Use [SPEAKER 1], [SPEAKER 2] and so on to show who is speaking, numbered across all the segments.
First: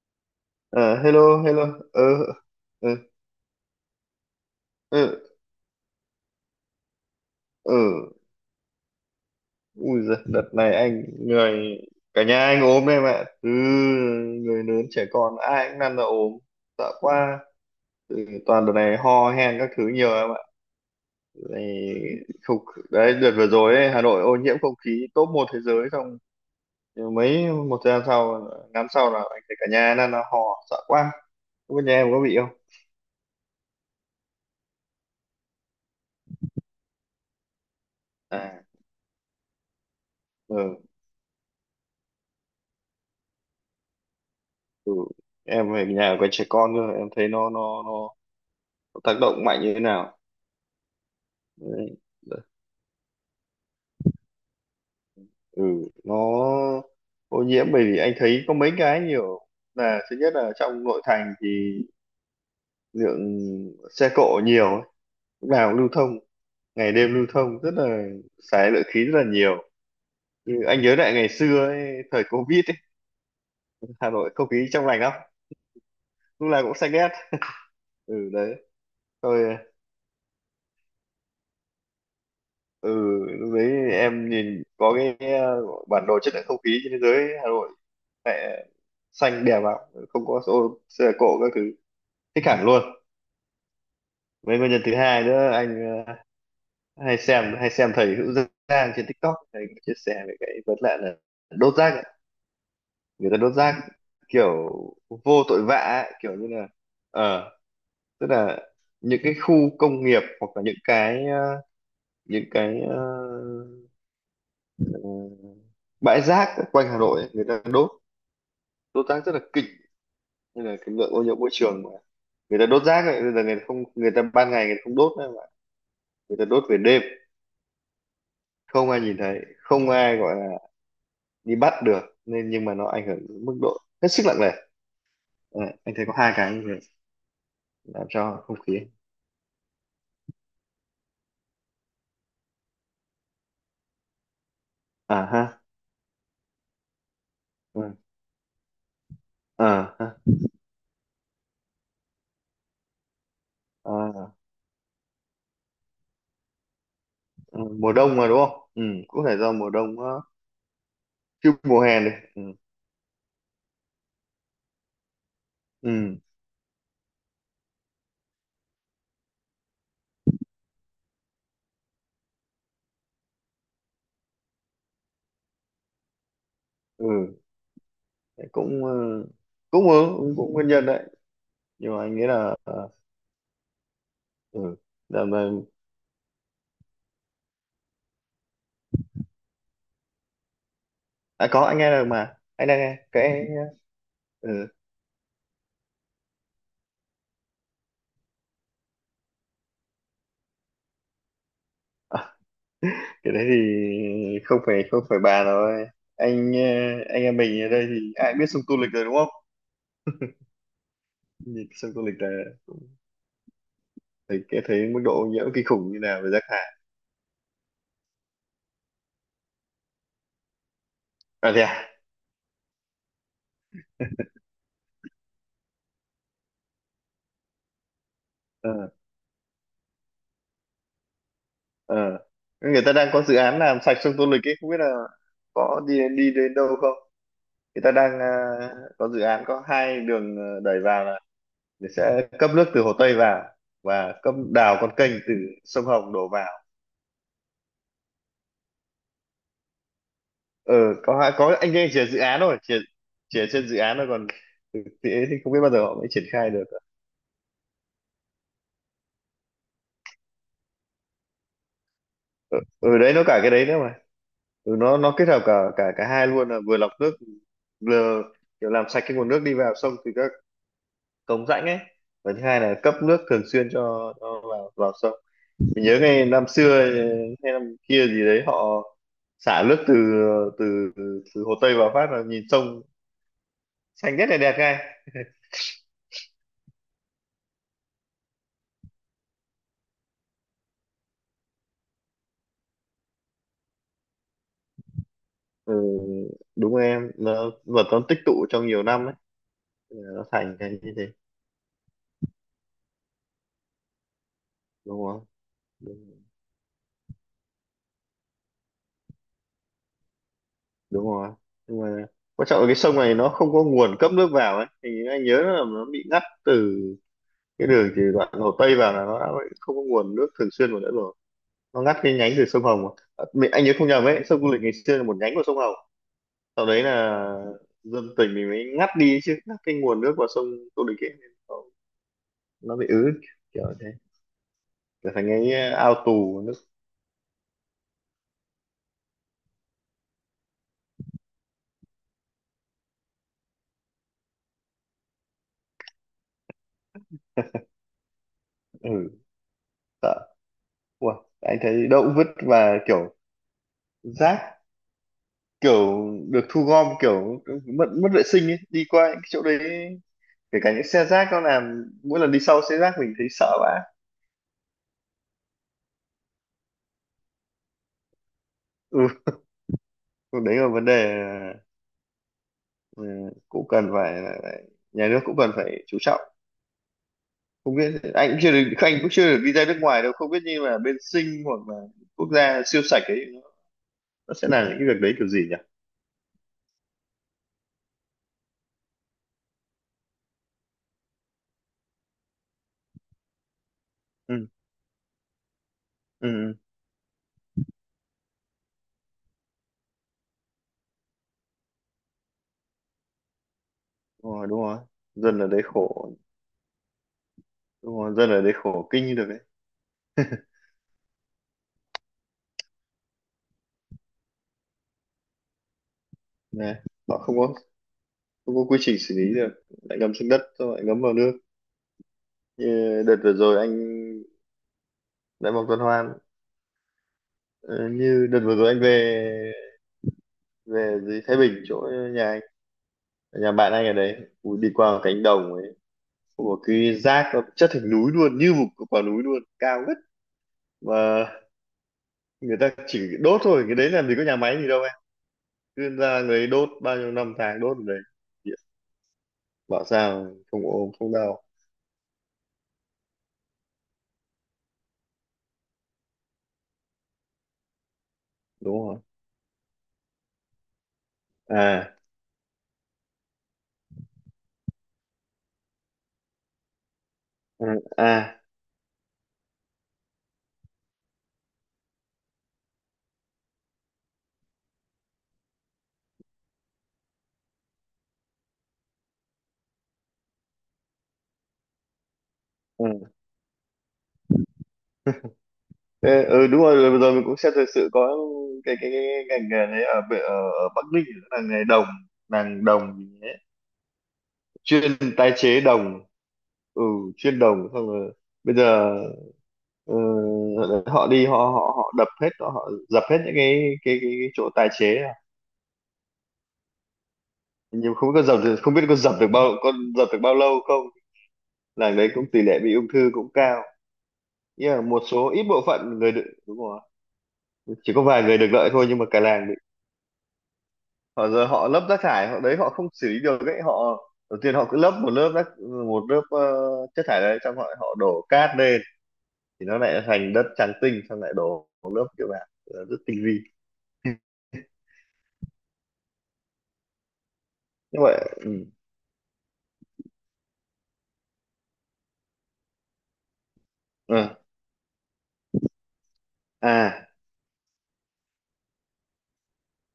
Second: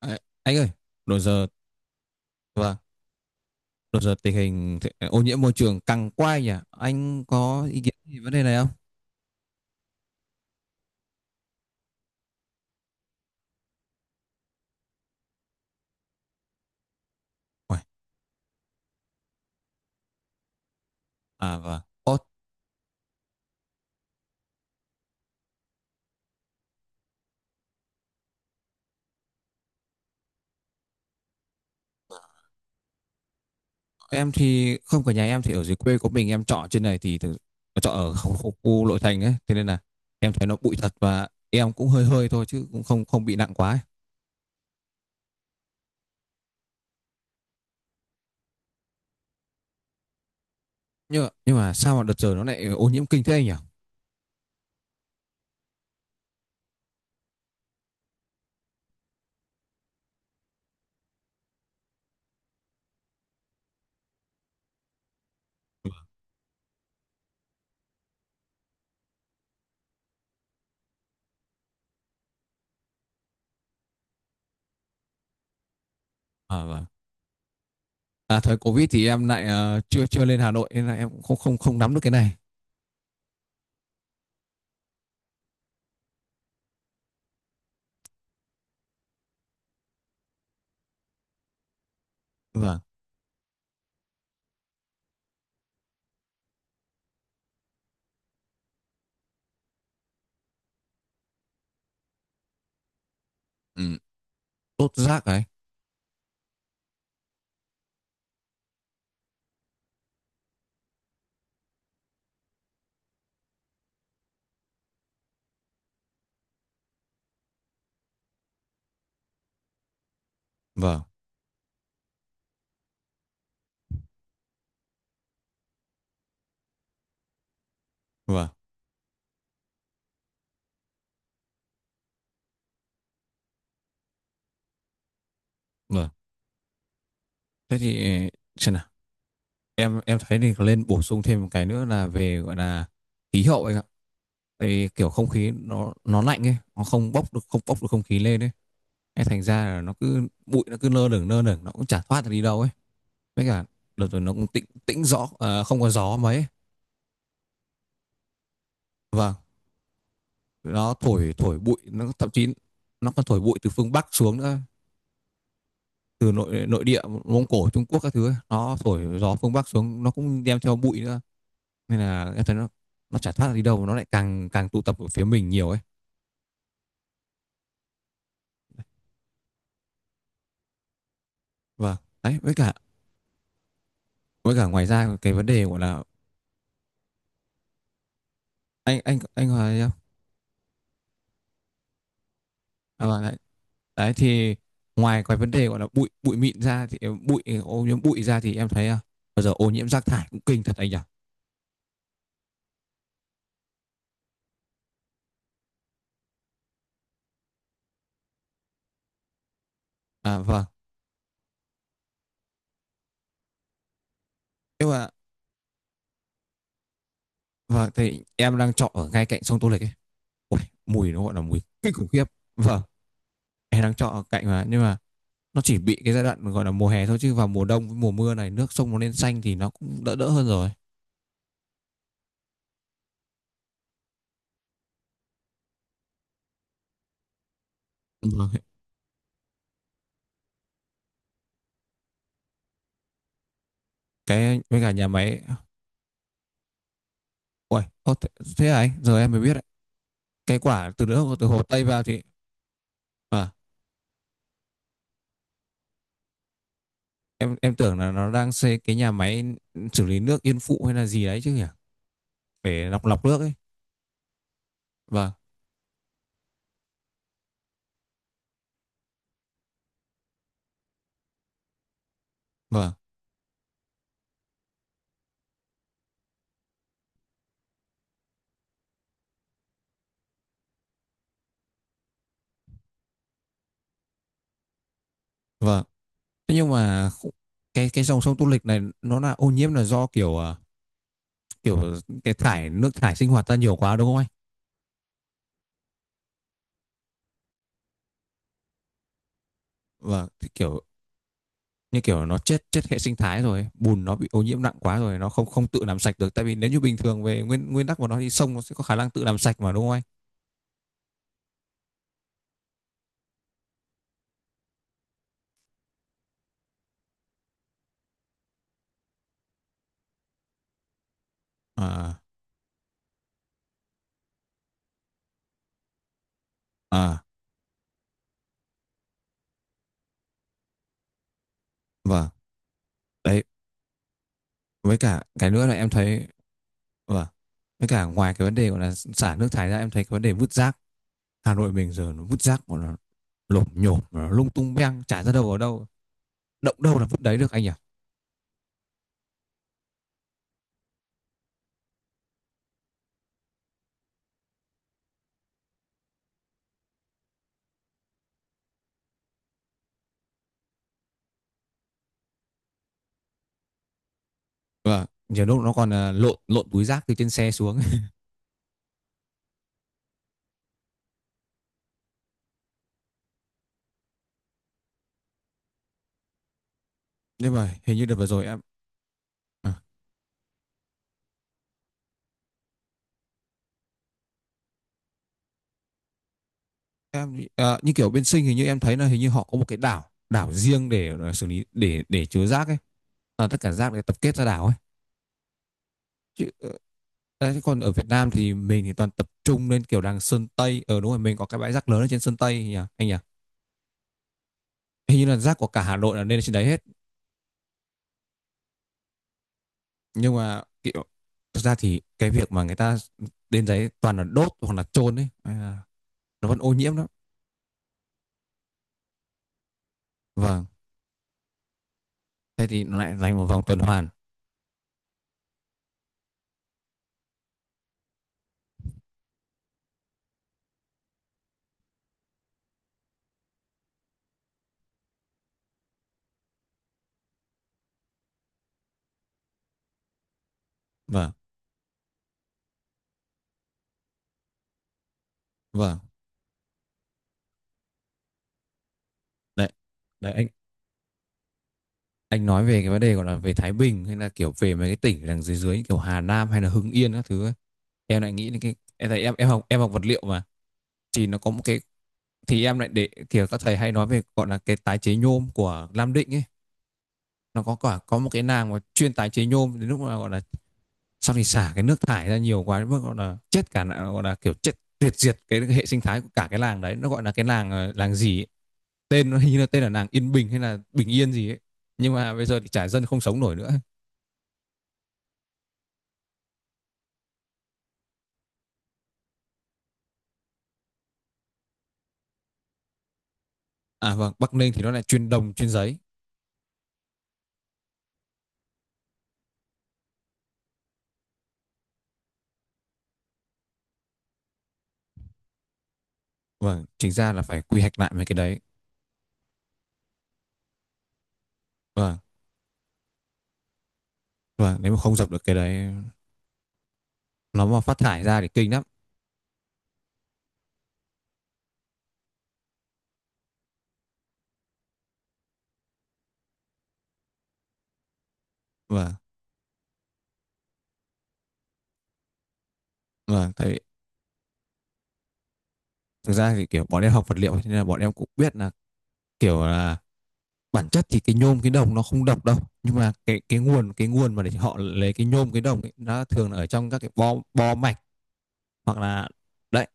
[SPEAKER 1] À, anh ơi,
[SPEAKER 2] À,
[SPEAKER 1] đồ
[SPEAKER 2] hello,
[SPEAKER 1] giờ
[SPEAKER 2] hello. Ờ,
[SPEAKER 1] và
[SPEAKER 2] ờ,
[SPEAKER 1] đồ giờ tình hình
[SPEAKER 2] ờ,
[SPEAKER 1] ô nhiễm môi trường căng quay nhỉ? Anh có
[SPEAKER 2] ờ.
[SPEAKER 1] ý kiến gì vấn đề này không?
[SPEAKER 2] Ui giời, đợt này anh người cả nhà anh ốm, em ạ. Từ người lớn trẻ con ai cũng năn ra ốm, sợ quá.
[SPEAKER 1] Uầy.
[SPEAKER 2] Ừ, toàn đợt này ho hen các thứ nhiều, em ạ.
[SPEAKER 1] À và
[SPEAKER 2] Này,
[SPEAKER 1] Ồ,
[SPEAKER 2] không, đấy đợt vừa rồi ấy, Hà Nội ô nhiễm không khí top một thế giới, xong nhưng mấy một thời gian sau ngắn sau là anh thấy cả nhà năn ra ho, sợ quá. Không biết nhà em có bị không?
[SPEAKER 1] em thì không, cả nhà em thì ở dưới quê của mình, em trọ trên này thì thực, trọ ở khu, khu,
[SPEAKER 2] À,
[SPEAKER 1] khu nội thành ấy, thế nên là em thấy nó bụi
[SPEAKER 2] ừ,
[SPEAKER 1] thật, và em cũng hơi hơi thôi chứ cũng không không bị nặng quá ấy.
[SPEAKER 2] ừ. Em về nhà có trẻ con cơ, em thấy nó tác động mạnh như thế nào.
[SPEAKER 1] Nhưng mà sao
[SPEAKER 2] Đấy.
[SPEAKER 1] mà đợt giờ nó lại ô nhiễm kinh thế anh nhỉ?
[SPEAKER 2] Ừ, nó ô nhiễm bởi vì anh thấy có mấy cái nhiều, là thứ nhất là trong nội thành thì lượng xe cộ nhiều ấy, lúc nào cũng lưu thông, ngày đêm lưu thông rất là xài lượng khí rất là nhiều. Ừ, anh nhớ lại ngày xưa ấy, thời Covid ấy, Hà Nội không khí trong lành lắm, lúc nào
[SPEAKER 1] À,
[SPEAKER 2] cũng
[SPEAKER 1] vâng.
[SPEAKER 2] xanh ngắt. Ừ
[SPEAKER 1] À,
[SPEAKER 2] đấy.
[SPEAKER 1] thời Covid thì em lại
[SPEAKER 2] Thôi,
[SPEAKER 1] chưa chưa lên Hà Nội nên là em cũng không không không nắm được cái này.
[SPEAKER 2] ừ, lúc đấy em nhìn có cái bản đồ chất lượng không khí trên thế giới, Hà Nội mẹ xanh đẹp lắm, không có ô xe cộ các thứ, thích hẳn
[SPEAKER 1] Vâng.
[SPEAKER 2] luôn. Với nguyên nhân thứ hai nữa, anh hay xem thầy Hữu Giang trên TikTok, thầy có chia sẻ về cái vấn nạn là đốt rác ấy. Người ta đốt rác
[SPEAKER 1] Ừ,
[SPEAKER 2] kiểu
[SPEAKER 1] đốt rác ấy.
[SPEAKER 2] vô tội vạ ấy, kiểu như là ờ tức là những cái khu công nghiệp hoặc là những cái ờ, bãi rác quanh Hà Nội ấy, người ta đốt đốt rác rất là kinh, nên là cái
[SPEAKER 1] Vâng.
[SPEAKER 2] lượng ô nhiễm môi trường mà người ta đốt rác ấy, bây giờ người ta không người ta ban ngày người ta không đốt nữa mà người ta đốt về đêm,
[SPEAKER 1] Vâng.
[SPEAKER 2] không ai nhìn thấy, không ai gọi là đi bắt được, nên nhưng mà nó ảnh hưởng đến mức độ hết sức nặng nề. Ờ, anh thấy
[SPEAKER 1] Vâng.
[SPEAKER 2] có hai cái như vậy
[SPEAKER 1] Thế
[SPEAKER 2] làm
[SPEAKER 1] thì
[SPEAKER 2] cho không khí.
[SPEAKER 1] xem nào, em thấy thì nên bổ sung thêm một cái nữa là về gọi là khí hậu anh ạ. Tại vì kiểu
[SPEAKER 2] À
[SPEAKER 1] không
[SPEAKER 2] ha.
[SPEAKER 1] khí nó lạnh ấy, nó không bốc được
[SPEAKER 2] Ừ.
[SPEAKER 1] không khí lên ấy. Thế thành ra là nó
[SPEAKER 2] À ha.
[SPEAKER 1] cứ bụi, nó cứ lơ lửng lơ lửng, nó cũng chả thoát được đi đâu ấy. Với cả đợt rồi nó
[SPEAKER 2] À,
[SPEAKER 1] cũng tĩnh tĩnh gió à, không có gió mấy ấy.
[SPEAKER 2] ừ. Mùa đông mà, đúng không? Ừ, cũng
[SPEAKER 1] Vâng,
[SPEAKER 2] phải do mùa đông á.
[SPEAKER 1] nó thổi
[SPEAKER 2] Chứ
[SPEAKER 1] thổi bụi,
[SPEAKER 2] mùa hè
[SPEAKER 1] nó
[SPEAKER 2] này
[SPEAKER 1] thậm
[SPEAKER 2] ừ.
[SPEAKER 1] chí nó còn thổi bụi từ phương Bắc xuống nữa,
[SPEAKER 2] Ừ.
[SPEAKER 1] từ nội nội địa Mông Cổ, Trung Quốc các thứ ấy. Nó thổi gió phương Bắc xuống, nó cũng đem theo bụi nữa, nên là em thấy nó chả thoát ra đi đâu mà nó lại càng càng tụ tập ở phía mình nhiều ấy.
[SPEAKER 2] Ừ. Đấy cũng ờ, cũng ờ, cũng cũng nguyên nhân đấy. Nhưng
[SPEAKER 1] Vâng,
[SPEAKER 2] mà anh nghĩ
[SPEAKER 1] đấy, với
[SPEAKER 2] là
[SPEAKER 1] cả với cả
[SPEAKER 2] ừ.
[SPEAKER 1] ngoài ra cái vấn đề gọi là, anh hoài thấy không?
[SPEAKER 2] À có, anh nghe được mà, anh đang nghe
[SPEAKER 1] À, vâng, đấy.
[SPEAKER 2] cái.
[SPEAKER 1] Đấy thì
[SPEAKER 2] Ừ,
[SPEAKER 1] ngoài cái vấn đề gọi là bụi bụi mịn ra thì bụi ô nhiễm bụi ra thì em thấy bây giờ ô nhiễm rác thải cũng kinh thật anh nhỉ.
[SPEAKER 2] cái đấy thì không phải bàn rồi. anh ờ, anh em mình ở đây thì ai biết sông Tô Lịch rồi, đúng không?
[SPEAKER 1] À vâng.
[SPEAKER 2] Nhìn sông Tô Lịch là cũng thấy cái thấy
[SPEAKER 1] Nhưng
[SPEAKER 2] mức
[SPEAKER 1] mà
[SPEAKER 2] độ ô nhiễm kinh khủng như nào về rác thải.
[SPEAKER 1] vâng, thì em đang trọ ở ngay cạnh sông Tô Lịch ấy. Ôi, mùi nó gọi là
[SPEAKER 2] À
[SPEAKER 1] mùi
[SPEAKER 2] thế à.
[SPEAKER 1] kinh khủng khiếp. Vâng, em đang trọ ở cạnh mà, nhưng mà nó chỉ bị cái giai đoạn gọi là mùa hè thôi, chứ vào mùa đông với mùa mưa này nước
[SPEAKER 2] Ờ.
[SPEAKER 1] sông nó lên xanh thì nó cũng đỡ đỡ hơn rồi.
[SPEAKER 2] Ờ. Người ta đang có dự án làm sạch sông Tô Lịch ấy, không biết là có đi đi đến đâu không. Người ta đang
[SPEAKER 1] Vâng,
[SPEAKER 2] có dự án, có hai đường đẩy vào, là sẽ cấp nước từ Hồ Tây vào và cấp
[SPEAKER 1] cái
[SPEAKER 2] đào
[SPEAKER 1] với cả
[SPEAKER 2] con
[SPEAKER 1] nhà
[SPEAKER 2] kênh từ
[SPEAKER 1] máy.
[SPEAKER 2] sông Hồng đổ vào.
[SPEAKER 1] Uầy, ô, thế à anh, giờ em mới biết đấy. Cái
[SPEAKER 2] Ờ,
[SPEAKER 1] quả từ
[SPEAKER 2] có hai
[SPEAKER 1] nước từ
[SPEAKER 2] có,
[SPEAKER 1] Hồ
[SPEAKER 2] anh
[SPEAKER 1] Tây
[SPEAKER 2] ấy chỉ
[SPEAKER 1] vào
[SPEAKER 2] là dự
[SPEAKER 1] thì
[SPEAKER 2] án thôi, chỉ là
[SPEAKER 1] à,
[SPEAKER 2] trên dự án thôi, còn thực tế thì không biết bao giờ họ mới triển khai được.
[SPEAKER 1] em tưởng là nó đang xây cái nhà máy xử lý nước Yên Phụ hay là gì đấy chứ nhỉ, để
[SPEAKER 2] Ừ,
[SPEAKER 1] lọc
[SPEAKER 2] đấy nó
[SPEAKER 1] lọc
[SPEAKER 2] cả
[SPEAKER 1] nước
[SPEAKER 2] cái
[SPEAKER 1] ấy.
[SPEAKER 2] đấy nữa mà. Ừ, nó kết
[SPEAKER 1] Vâng.
[SPEAKER 2] hợp cả cả cả hai luôn, là vừa lọc nước, vừa kiểu làm sạch cái nguồn nước đi vào sông từ các cống rãnh ấy, và thứ hai là
[SPEAKER 1] Vâng.
[SPEAKER 2] cấp nước thường xuyên cho vào vào sông. Mình nhớ ngày năm xưa hay năm kia gì đấy, họ xả nước từ từ từ Hồ Tây vào phát là nhìn sông xanh rất là đẹp ngay.
[SPEAKER 1] Vâng. Thế nhưng mà cái dòng sông Tô Lịch này nó là ô nhiễm là do kiểu kiểu cái thải nước thải sinh hoạt ra nhiều quá, đúng không anh?
[SPEAKER 2] Ừ, đúng rồi em, nó vật nó tích tụ trong nhiều năm ấy, nó
[SPEAKER 1] Vâng, thì
[SPEAKER 2] thành cái
[SPEAKER 1] kiểu
[SPEAKER 2] như thế.
[SPEAKER 1] như kiểu nó chết chết hệ sinh thái rồi, bùn nó bị ô nhiễm nặng quá
[SPEAKER 2] Đúng
[SPEAKER 1] rồi,
[SPEAKER 2] không?
[SPEAKER 1] nó không không tự làm sạch
[SPEAKER 2] Đúng,
[SPEAKER 1] được, tại vì nếu như bình thường về nguyên nguyên tắc của nó thì sông nó sẽ có khả năng tự làm sạch mà, đúng không anh?
[SPEAKER 2] đúng rồi. Nhưng mà quan trọng là cái sông này nó không có nguồn cấp nước vào ấy, thì anh nhớ là nó bị ngắt từ cái đường từ đoạn Hồ Tây vào, là nó đã không có nguồn nước thường xuyên vào nữa rồi, nó ngắt cái
[SPEAKER 1] À.
[SPEAKER 2] nhánh từ sông Hồng mà. À, anh nhớ không nhầm ấy, sông Du Lịch ngày xưa là một nhánh của sông Hồng, sau đấy
[SPEAKER 1] À,
[SPEAKER 2] là dân tỉnh mình mới ngắt đi, chứ ngắt cái nguồn nước vào sông Du Lịch ấy nên nó,
[SPEAKER 1] vâng,
[SPEAKER 2] nó bị ứ
[SPEAKER 1] đấy,
[SPEAKER 2] kiểu thế,
[SPEAKER 1] với
[SPEAKER 2] trở
[SPEAKER 1] cả
[SPEAKER 2] thành
[SPEAKER 1] cái
[SPEAKER 2] cái
[SPEAKER 1] nữa là em
[SPEAKER 2] ao
[SPEAKER 1] thấy,
[SPEAKER 2] tù nước.
[SPEAKER 1] vâng, với cả ngoài cái vấn đề gọi là xả nước thải ra, em thấy cái vấn đề vứt rác. Hà Nội mình giờ nó vứt rác của nó lộp nhổm, nó lung tung beng chả ra đâu ở đâu, động đâu là vứt đấy được anh nhỉ.
[SPEAKER 2] Ừ. Sợ. Ủa, anh thấy động vứt và kiểu rác kiểu được thu gom kiểu mất mất vệ sinh ấy, đi qua những cái chỗ đấy, kể cả những xe rác nó làm, mỗi lần đi sau xe rác mình thấy sợ vãi.
[SPEAKER 1] Vâng, nhiều lúc nó còn lộn lộn túi rác từ trên xe xuống.
[SPEAKER 2] Ừ, đấy là vấn đề. Ừ, cũng cần phải nhà nước cũng cần phải chú trọng.
[SPEAKER 1] Nhưng mà
[SPEAKER 2] Không biết,
[SPEAKER 1] hình như đợt vừa
[SPEAKER 2] anh cũng
[SPEAKER 1] rồi
[SPEAKER 2] chưa được anh cũng chưa được đi ra
[SPEAKER 1] à,
[SPEAKER 2] nước ngoài đâu, không biết như là bên Sing hoặc là quốc gia siêu sạch ấy, nó sẽ làm những cái việc đấy kiểu gì nhỉ.
[SPEAKER 1] như kiểu bên Sinh, hình như em thấy là hình như họ có một cái đảo, đảo riêng để xử lý, để chứa rác ấy. À, tất cả rác để tập kết ra
[SPEAKER 2] Ừ.
[SPEAKER 1] đảo ấy. Chứ
[SPEAKER 2] Ừ.
[SPEAKER 1] đấy, còn ở Việt Nam thì mình thì toàn tập trung lên kiểu đằng Sơn Tây ở, đúng rồi, mình có cái bãi rác lớn ở trên Sơn Tây nhỉ anh nhỉ.
[SPEAKER 2] Ừ. Đúng rồi. Đúng rồi.
[SPEAKER 1] Hình như là
[SPEAKER 2] Dân ở
[SPEAKER 1] rác
[SPEAKER 2] đấy
[SPEAKER 1] của cả Hà
[SPEAKER 2] khổ.
[SPEAKER 1] Nội là lên trên đấy hết.
[SPEAKER 2] Đúng rồi, dân ở đấy khổ kinh như được đấy.
[SPEAKER 1] Nhưng mà kiểu thực ra thì cái việc mà người ta đến đấy toàn là đốt hoặc là chôn ấy à, nó vẫn ô
[SPEAKER 2] Nè,
[SPEAKER 1] nhiễm lắm.
[SPEAKER 2] họ không có quy trình xử lý được, lại ngâm xuống đất
[SPEAKER 1] Vâng,
[SPEAKER 2] xong lại ngấm vào nước.
[SPEAKER 1] thế thì nó
[SPEAKER 2] Như
[SPEAKER 1] lại
[SPEAKER 2] đợt vừa
[SPEAKER 1] thành một
[SPEAKER 2] rồi
[SPEAKER 1] vòng tuần
[SPEAKER 2] anh
[SPEAKER 1] hoàn.
[SPEAKER 2] đã vòng tuần hoàn. Ờ, như đợt vừa rồi anh về về dưới Thái Bình, chỗ nhà anh, nhà bạn anh ở đấy. Ui, đi qua một cánh đồng ấy, có một cái rác nó chất thành núi luôn, như một quả núi luôn, cao ngất mà
[SPEAKER 1] Vâng.
[SPEAKER 2] người ta chỉ đốt thôi, cái đấy làm gì có nhà máy gì đâu em, cứ
[SPEAKER 1] Vâng.
[SPEAKER 2] ra người ấy đốt, bao nhiêu năm tháng đốt ở đấy,
[SPEAKER 1] Đấy.
[SPEAKER 2] bảo sao
[SPEAKER 1] Đấy anh
[SPEAKER 2] không ốm không đau.
[SPEAKER 1] anh nói về cái vấn đề gọi là về Thái Bình hay là kiểu về mấy cái tỉnh đằng dưới dưới kiểu Hà Nam hay là Hưng Yên các thứ ấy. Em lại nghĩ đến cái
[SPEAKER 2] Đúng không?
[SPEAKER 1] em thấy, em học vật liệu mà, thì nó có một cái,
[SPEAKER 2] À.
[SPEAKER 1] thì em lại để kiểu các thầy hay nói về gọi là cái tái chế nhôm của Nam Định ấy. Nó
[SPEAKER 2] Ừ.
[SPEAKER 1] có cả có một cái
[SPEAKER 2] À.
[SPEAKER 1] nàng mà chuyên tái chế nhôm, đến lúc mà gọi là sau thì xả cái nước thải ra nhiều quá đến mức gọi là chết cả, gọi là kiểu chết tuyệt diệt cái hệ sinh thái của cả cái làng đấy. Nó gọi là cái làng làng gì ấy. Tên nó hình như là tên là làng Yên Bình hay là Bình Yên gì ấy, nhưng mà bây giờ thì chả, dân
[SPEAKER 2] Ừ.
[SPEAKER 1] không sống nổi nữa.
[SPEAKER 2] Ê, ừ đúng rồi rồi vừa rồi mình cũng xem thời sự có cái ngành nghề đấy ở, ở Bắc Ninh là nghề đồng, nàng đồng gì ấy.
[SPEAKER 1] À vâng, Bắc Ninh thì nó
[SPEAKER 2] Chuyên
[SPEAKER 1] lại chuyên
[SPEAKER 2] tái
[SPEAKER 1] đồng,
[SPEAKER 2] chế
[SPEAKER 1] chuyên giấy.
[SPEAKER 2] đồng. Ừ, chuyên đồng, xong rồi bây giờ ờ, họ đập hết, họ dập hết những cái chỗ tái chế à.
[SPEAKER 1] Vâng, chính ra là phải quy
[SPEAKER 2] Nhưng
[SPEAKER 1] hoạch lại
[SPEAKER 2] không biết có
[SPEAKER 1] mấy cái
[SPEAKER 2] dập được,
[SPEAKER 1] đấy.
[SPEAKER 2] không biết có dập được bao, có dập được bao lâu không. Làng đấy
[SPEAKER 1] Vâng,
[SPEAKER 2] cũng tỷ lệ bị ung thư cũng cao, nhưng
[SPEAKER 1] vâng,
[SPEAKER 2] mà
[SPEAKER 1] nếu mà
[SPEAKER 2] một
[SPEAKER 1] không dập
[SPEAKER 2] số ít
[SPEAKER 1] được cái
[SPEAKER 2] bộ
[SPEAKER 1] đấy,
[SPEAKER 2] phận người được, đúng rồi,
[SPEAKER 1] nó mà
[SPEAKER 2] chỉ
[SPEAKER 1] phát
[SPEAKER 2] có
[SPEAKER 1] thải
[SPEAKER 2] vài người
[SPEAKER 1] ra
[SPEAKER 2] được
[SPEAKER 1] thì
[SPEAKER 2] lợi
[SPEAKER 1] kinh lắm.
[SPEAKER 2] thôi, nhưng mà cả làng họ giờ họ lấp rác thải, họ đấy họ không xử lý được ấy, họ đầu tiên họ cứ lấp một lớp rác, một lớp chất thải đấy, xong họ họ đổ cát lên,
[SPEAKER 1] Vâng,
[SPEAKER 2] thì nó lại thành đất trắng tinh, xong lại đổ một lớp kiểu bạn rất tinh vi
[SPEAKER 1] vâng, tại vì thực ra thì kiểu bọn em học vật liệu, thế nên là bọn
[SPEAKER 2] như
[SPEAKER 1] em
[SPEAKER 2] vậy.
[SPEAKER 1] cũng biết
[SPEAKER 2] Ừ.
[SPEAKER 1] là kiểu là bản chất thì cái nhôm, cái đồng nó không độc đâu. Nhưng mà cái nguồn
[SPEAKER 2] Ừ.
[SPEAKER 1] mà để họ lấy cái nhôm, cái đồng ấy, nó thường là ở trong các
[SPEAKER 2] À.
[SPEAKER 1] cái bo bo mạch, hoặc là đấy,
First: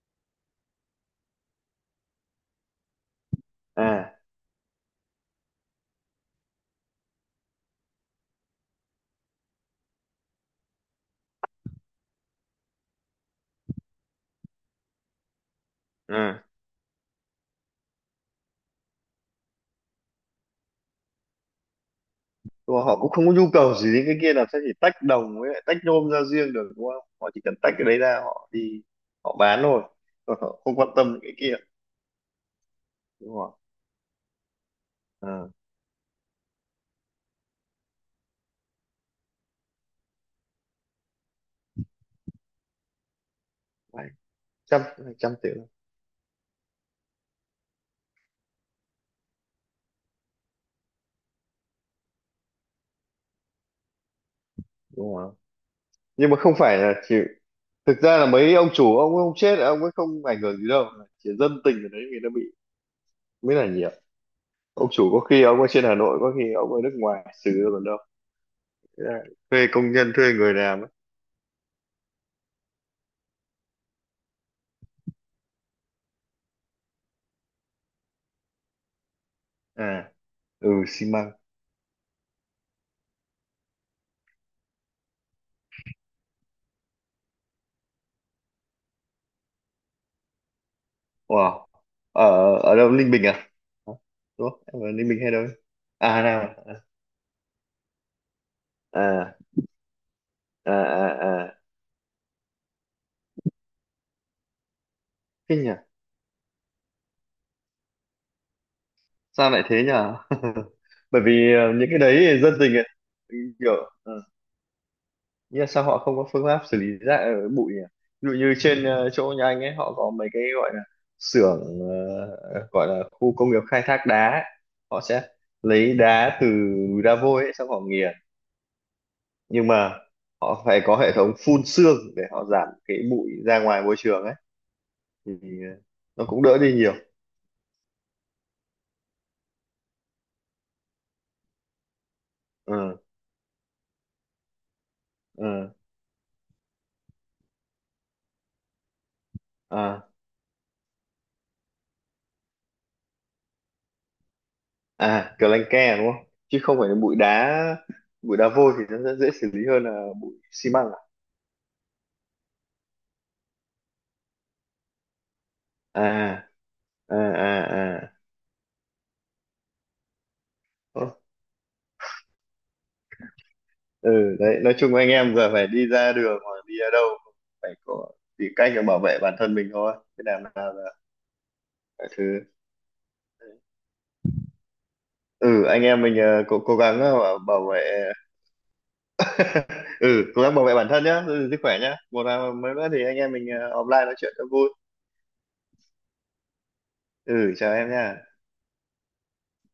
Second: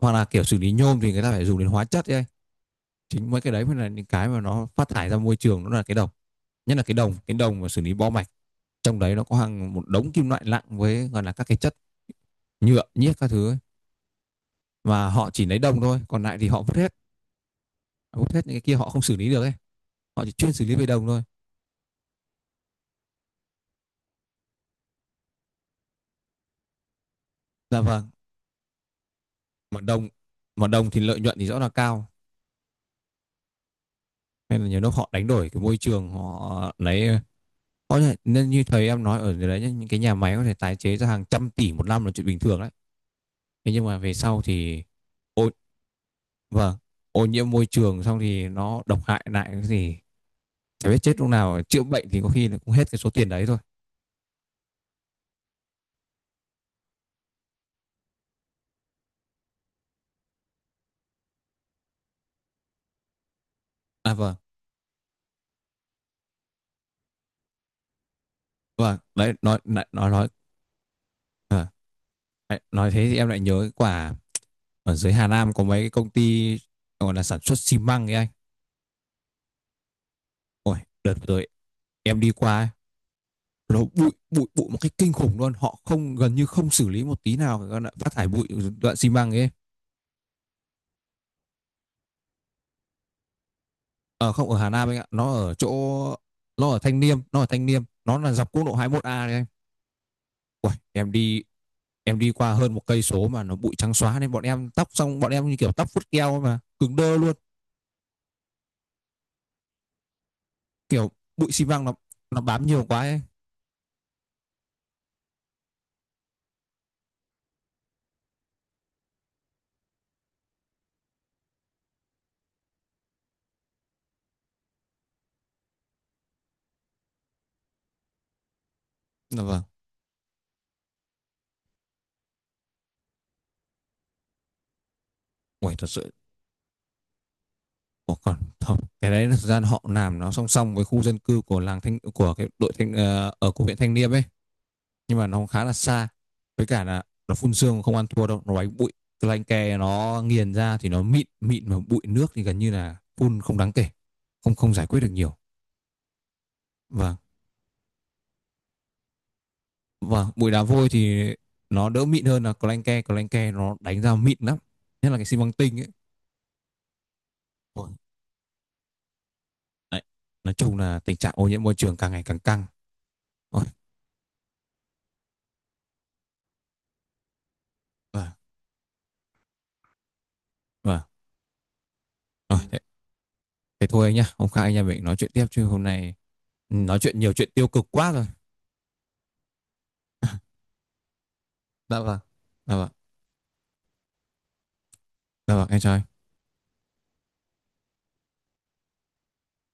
[SPEAKER 1] hoặc là kiểu xử lý nhôm thì người ta phải dùng đến hóa chất ấy. Chính mấy cái đấy mới là những
[SPEAKER 2] À.
[SPEAKER 1] cái mà nó phát thải ra môi trường, nó là cái đồng, nhất là cái đồng mà xử lý bo mạch, trong đấy nó có hàng một đống kim loại nặng với gọi là các cái chất nhựa nhiếc các thứ ấy. Và họ chỉ lấy đồng thôi, còn lại
[SPEAKER 2] À.
[SPEAKER 1] thì họ vứt hết, vứt hết những cái kia, họ không xử lý được ấy, họ chỉ chuyên xử lý về đồng thôi.
[SPEAKER 2] Nhưng mà họ cũng không có nhu cầu gì đến cái kia, làm sao chỉ tách đồng với lại tách nhôm ra riêng được, đúng không, họ chỉ cần tách
[SPEAKER 1] Dạ
[SPEAKER 2] cái đấy
[SPEAKER 1] vâng.
[SPEAKER 2] ra họ đi họ bán
[SPEAKER 1] mà
[SPEAKER 2] thôi.
[SPEAKER 1] đồng
[SPEAKER 2] Còn họ
[SPEAKER 1] mà
[SPEAKER 2] không quan
[SPEAKER 1] đồng thì
[SPEAKER 2] tâm
[SPEAKER 1] lợi
[SPEAKER 2] đến cái
[SPEAKER 1] nhuận thì
[SPEAKER 2] kia,
[SPEAKER 1] rõ là cao,
[SPEAKER 2] đúng không?
[SPEAKER 1] nên là nhiều lúc họ đánh
[SPEAKER 2] À,
[SPEAKER 1] đổi cái môi trường họ lấy, có thể nên như thầy em nói ở đấy nhá, những cái nhà máy có thể tái chế ra hàng trăm tỷ một năm là chuyện bình thường đấy. Thế nhưng mà
[SPEAKER 2] phải,
[SPEAKER 1] về sau
[SPEAKER 2] trăm
[SPEAKER 1] thì,
[SPEAKER 2] hai trăm
[SPEAKER 1] ô
[SPEAKER 2] triệu,
[SPEAKER 1] vâng, ô nhiễm môi trường xong thì nó độc hại lại, cái gì chả biết chết lúc nào, chữa bệnh thì có khi là cũng hết cái số tiền đấy thôi.
[SPEAKER 2] đúng không? Nhưng mà không phải là chỉ, thực ra là mấy ông chủ, ông ấy không chết, ông ấy không ảnh hưởng gì đâu, chỉ dân tình ở đấy người ta bị mới là nhiều.
[SPEAKER 1] À vâng,
[SPEAKER 2] Ông chủ có khi ông ở trên Hà Nội, có khi ông ở nước ngoài xử ra còn đâu.
[SPEAKER 1] vâng,
[SPEAKER 2] Thế là
[SPEAKER 1] đấy, nói
[SPEAKER 2] thuê
[SPEAKER 1] nói
[SPEAKER 2] công
[SPEAKER 1] nói
[SPEAKER 2] nhân,
[SPEAKER 1] nói
[SPEAKER 2] thuê người làm ấy.
[SPEAKER 1] à, đấy, nói thế thì em lại nhớ cái quả ở dưới Hà Nam có mấy cái công ty gọi là sản xuất xi măng ấy anh.
[SPEAKER 2] À. Ừ,
[SPEAKER 1] Ôi,
[SPEAKER 2] xi
[SPEAKER 1] đợt vừa
[SPEAKER 2] măng.
[SPEAKER 1] rồi em đi qua ấy, nó bụi bụi bụi một cách kinh khủng luôn, họ không gần như không xử lý một tí nào cái đoạn phát thải bụi đoạn xi măng ấy.
[SPEAKER 2] Wow. Ở ở đâu, Ninh Bình à? Hả?
[SPEAKER 1] Ờ không,
[SPEAKER 2] Đúng
[SPEAKER 1] ở
[SPEAKER 2] không,
[SPEAKER 1] Hà
[SPEAKER 2] em
[SPEAKER 1] Nam
[SPEAKER 2] ở
[SPEAKER 1] anh ạ,
[SPEAKER 2] Ninh Bình hay đâu ấy? À, Hà Nam
[SPEAKER 1] nó
[SPEAKER 2] À.
[SPEAKER 1] ở Thanh Liêm, nó ở Thanh Liêm, nó là dọc quốc lộ 21A đấy
[SPEAKER 2] À.
[SPEAKER 1] anh. Ôi,
[SPEAKER 2] À.
[SPEAKER 1] em
[SPEAKER 2] À.
[SPEAKER 1] đi
[SPEAKER 2] À.
[SPEAKER 1] em đi qua hơn 1 cây số mà nó bụi trắng xóa, nên bọn em tóc xong bọn em như
[SPEAKER 2] Thế nhỉ,
[SPEAKER 1] kiểu tóc vút keo ấy, mà cứng đơ luôn.
[SPEAKER 2] sao lại thế nhỉ.
[SPEAKER 1] Kiểu
[SPEAKER 2] Bởi
[SPEAKER 1] bụi
[SPEAKER 2] vì
[SPEAKER 1] xi măng
[SPEAKER 2] những
[SPEAKER 1] nó
[SPEAKER 2] cái đấy
[SPEAKER 1] nó
[SPEAKER 2] thì dân
[SPEAKER 1] bám
[SPEAKER 2] tình
[SPEAKER 1] nhiều
[SPEAKER 2] ấy
[SPEAKER 1] quá ấy.
[SPEAKER 2] kiểu nhưng mà sao họ không có phương pháp xử lý rác ở bụi nhỉ. Ví dụ như trên chỗ nhà anh ấy, họ có mấy cái gọi là xưởng gọi là khu công nghiệp khai thác đá ấy. Họ sẽ lấy đá từ núi đá vôi ấy, xong họ nghiền,
[SPEAKER 1] Là vâng,
[SPEAKER 2] nhưng mà họ phải có hệ thống phun sương để họ giảm cái bụi ra ngoài môi trường ấy thì
[SPEAKER 1] ui
[SPEAKER 2] ờ,
[SPEAKER 1] thật sự.
[SPEAKER 2] nó cũng đỡ đi nhiều.
[SPEAKER 1] Ủa còn không, cái đấy là thực ra họ làm nó song song với khu dân cư của làng thanh, của cái đội thanh
[SPEAKER 2] Ừ.
[SPEAKER 1] ở của huyện Thanh Liêm ấy, nhưng mà nó khá
[SPEAKER 2] Ừ.
[SPEAKER 1] là xa. Với cả là nó phun sương không ăn thua đâu, nó đánh bụi cái lanh ke
[SPEAKER 2] À.
[SPEAKER 1] nó nghiền ra thì nó mịn mịn, mà bụi nước thì gần như là phun không đáng kể, không không giải quyết được
[SPEAKER 2] À,
[SPEAKER 1] nhiều.
[SPEAKER 2] kiểu lanh ke, đúng không, chứ không phải là bụi
[SPEAKER 1] và
[SPEAKER 2] đá, bụi đá vôi thì nó sẽ dễ xử lý hơn là
[SPEAKER 1] và
[SPEAKER 2] bụi
[SPEAKER 1] bụi đá
[SPEAKER 2] xi măng.
[SPEAKER 1] vôi thì nó đỡ mịn hơn là clanke, nó đánh ra mịn lắm, nhất là cái xi măng tinh ấy.
[SPEAKER 2] À. À. À.
[SPEAKER 1] Ôi.
[SPEAKER 2] À. À.
[SPEAKER 1] Đấy. Nói chung là
[SPEAKER 2] Ờ,
[SPEAKER 1] tình trạng ô nhiễm môi trường càng ngày càng căng. Ôi,
[SPEAKER 2] ừ đấy nói chung anh em giờ phải đi ra đường hoặc đi ở đâu cũng phải có,
[SPEAKER 1] vâng,
[SPEAKER 2] tìm cách để bảo vệ bản thân mình thôi, thế làm nào là
[SPEAKER 1] vâng.
[SPEAKER 2] mọi thứ.
[SPEAKER 1] Rồi, thế thôi anh nhá. Hôm khác anh em mình nói chuyện tiếp, chứ
[SPEAKER 2] Ừ,
[SPEAKER 1] hôm
[SPEAKER 2] anh em
[SPEAKER 1] nay
[SPEAKER 2] mình cố cố
[SPEAKER 1] nói
[SPEAKER 2] gắng
[SPEAKER 1] chuyện nhiều
[SPEAKER 2] bảo,
[SPEAKER 1] chuyện tiêu
[SPEAKER 2] bảo vệ.
[SPEAKER 1] cực quá rồi.
[SPEAKER 2] Ừ, cố gắng bảo vệ bản thân nhá, giữ gìn sức khỏe nhá,
[SPEAKER 1] Dạ vâng.
[SPEAKER 2] một là mới
[SPEAKER 1] Dạ vâng,
[SPEAKER 2] nữa thì anh em mình offline nói chuyện cho vui.
[SPEAKER 1] dạ vâng, em chào anh.
[SPEAKER 2] Ừ, chào em nha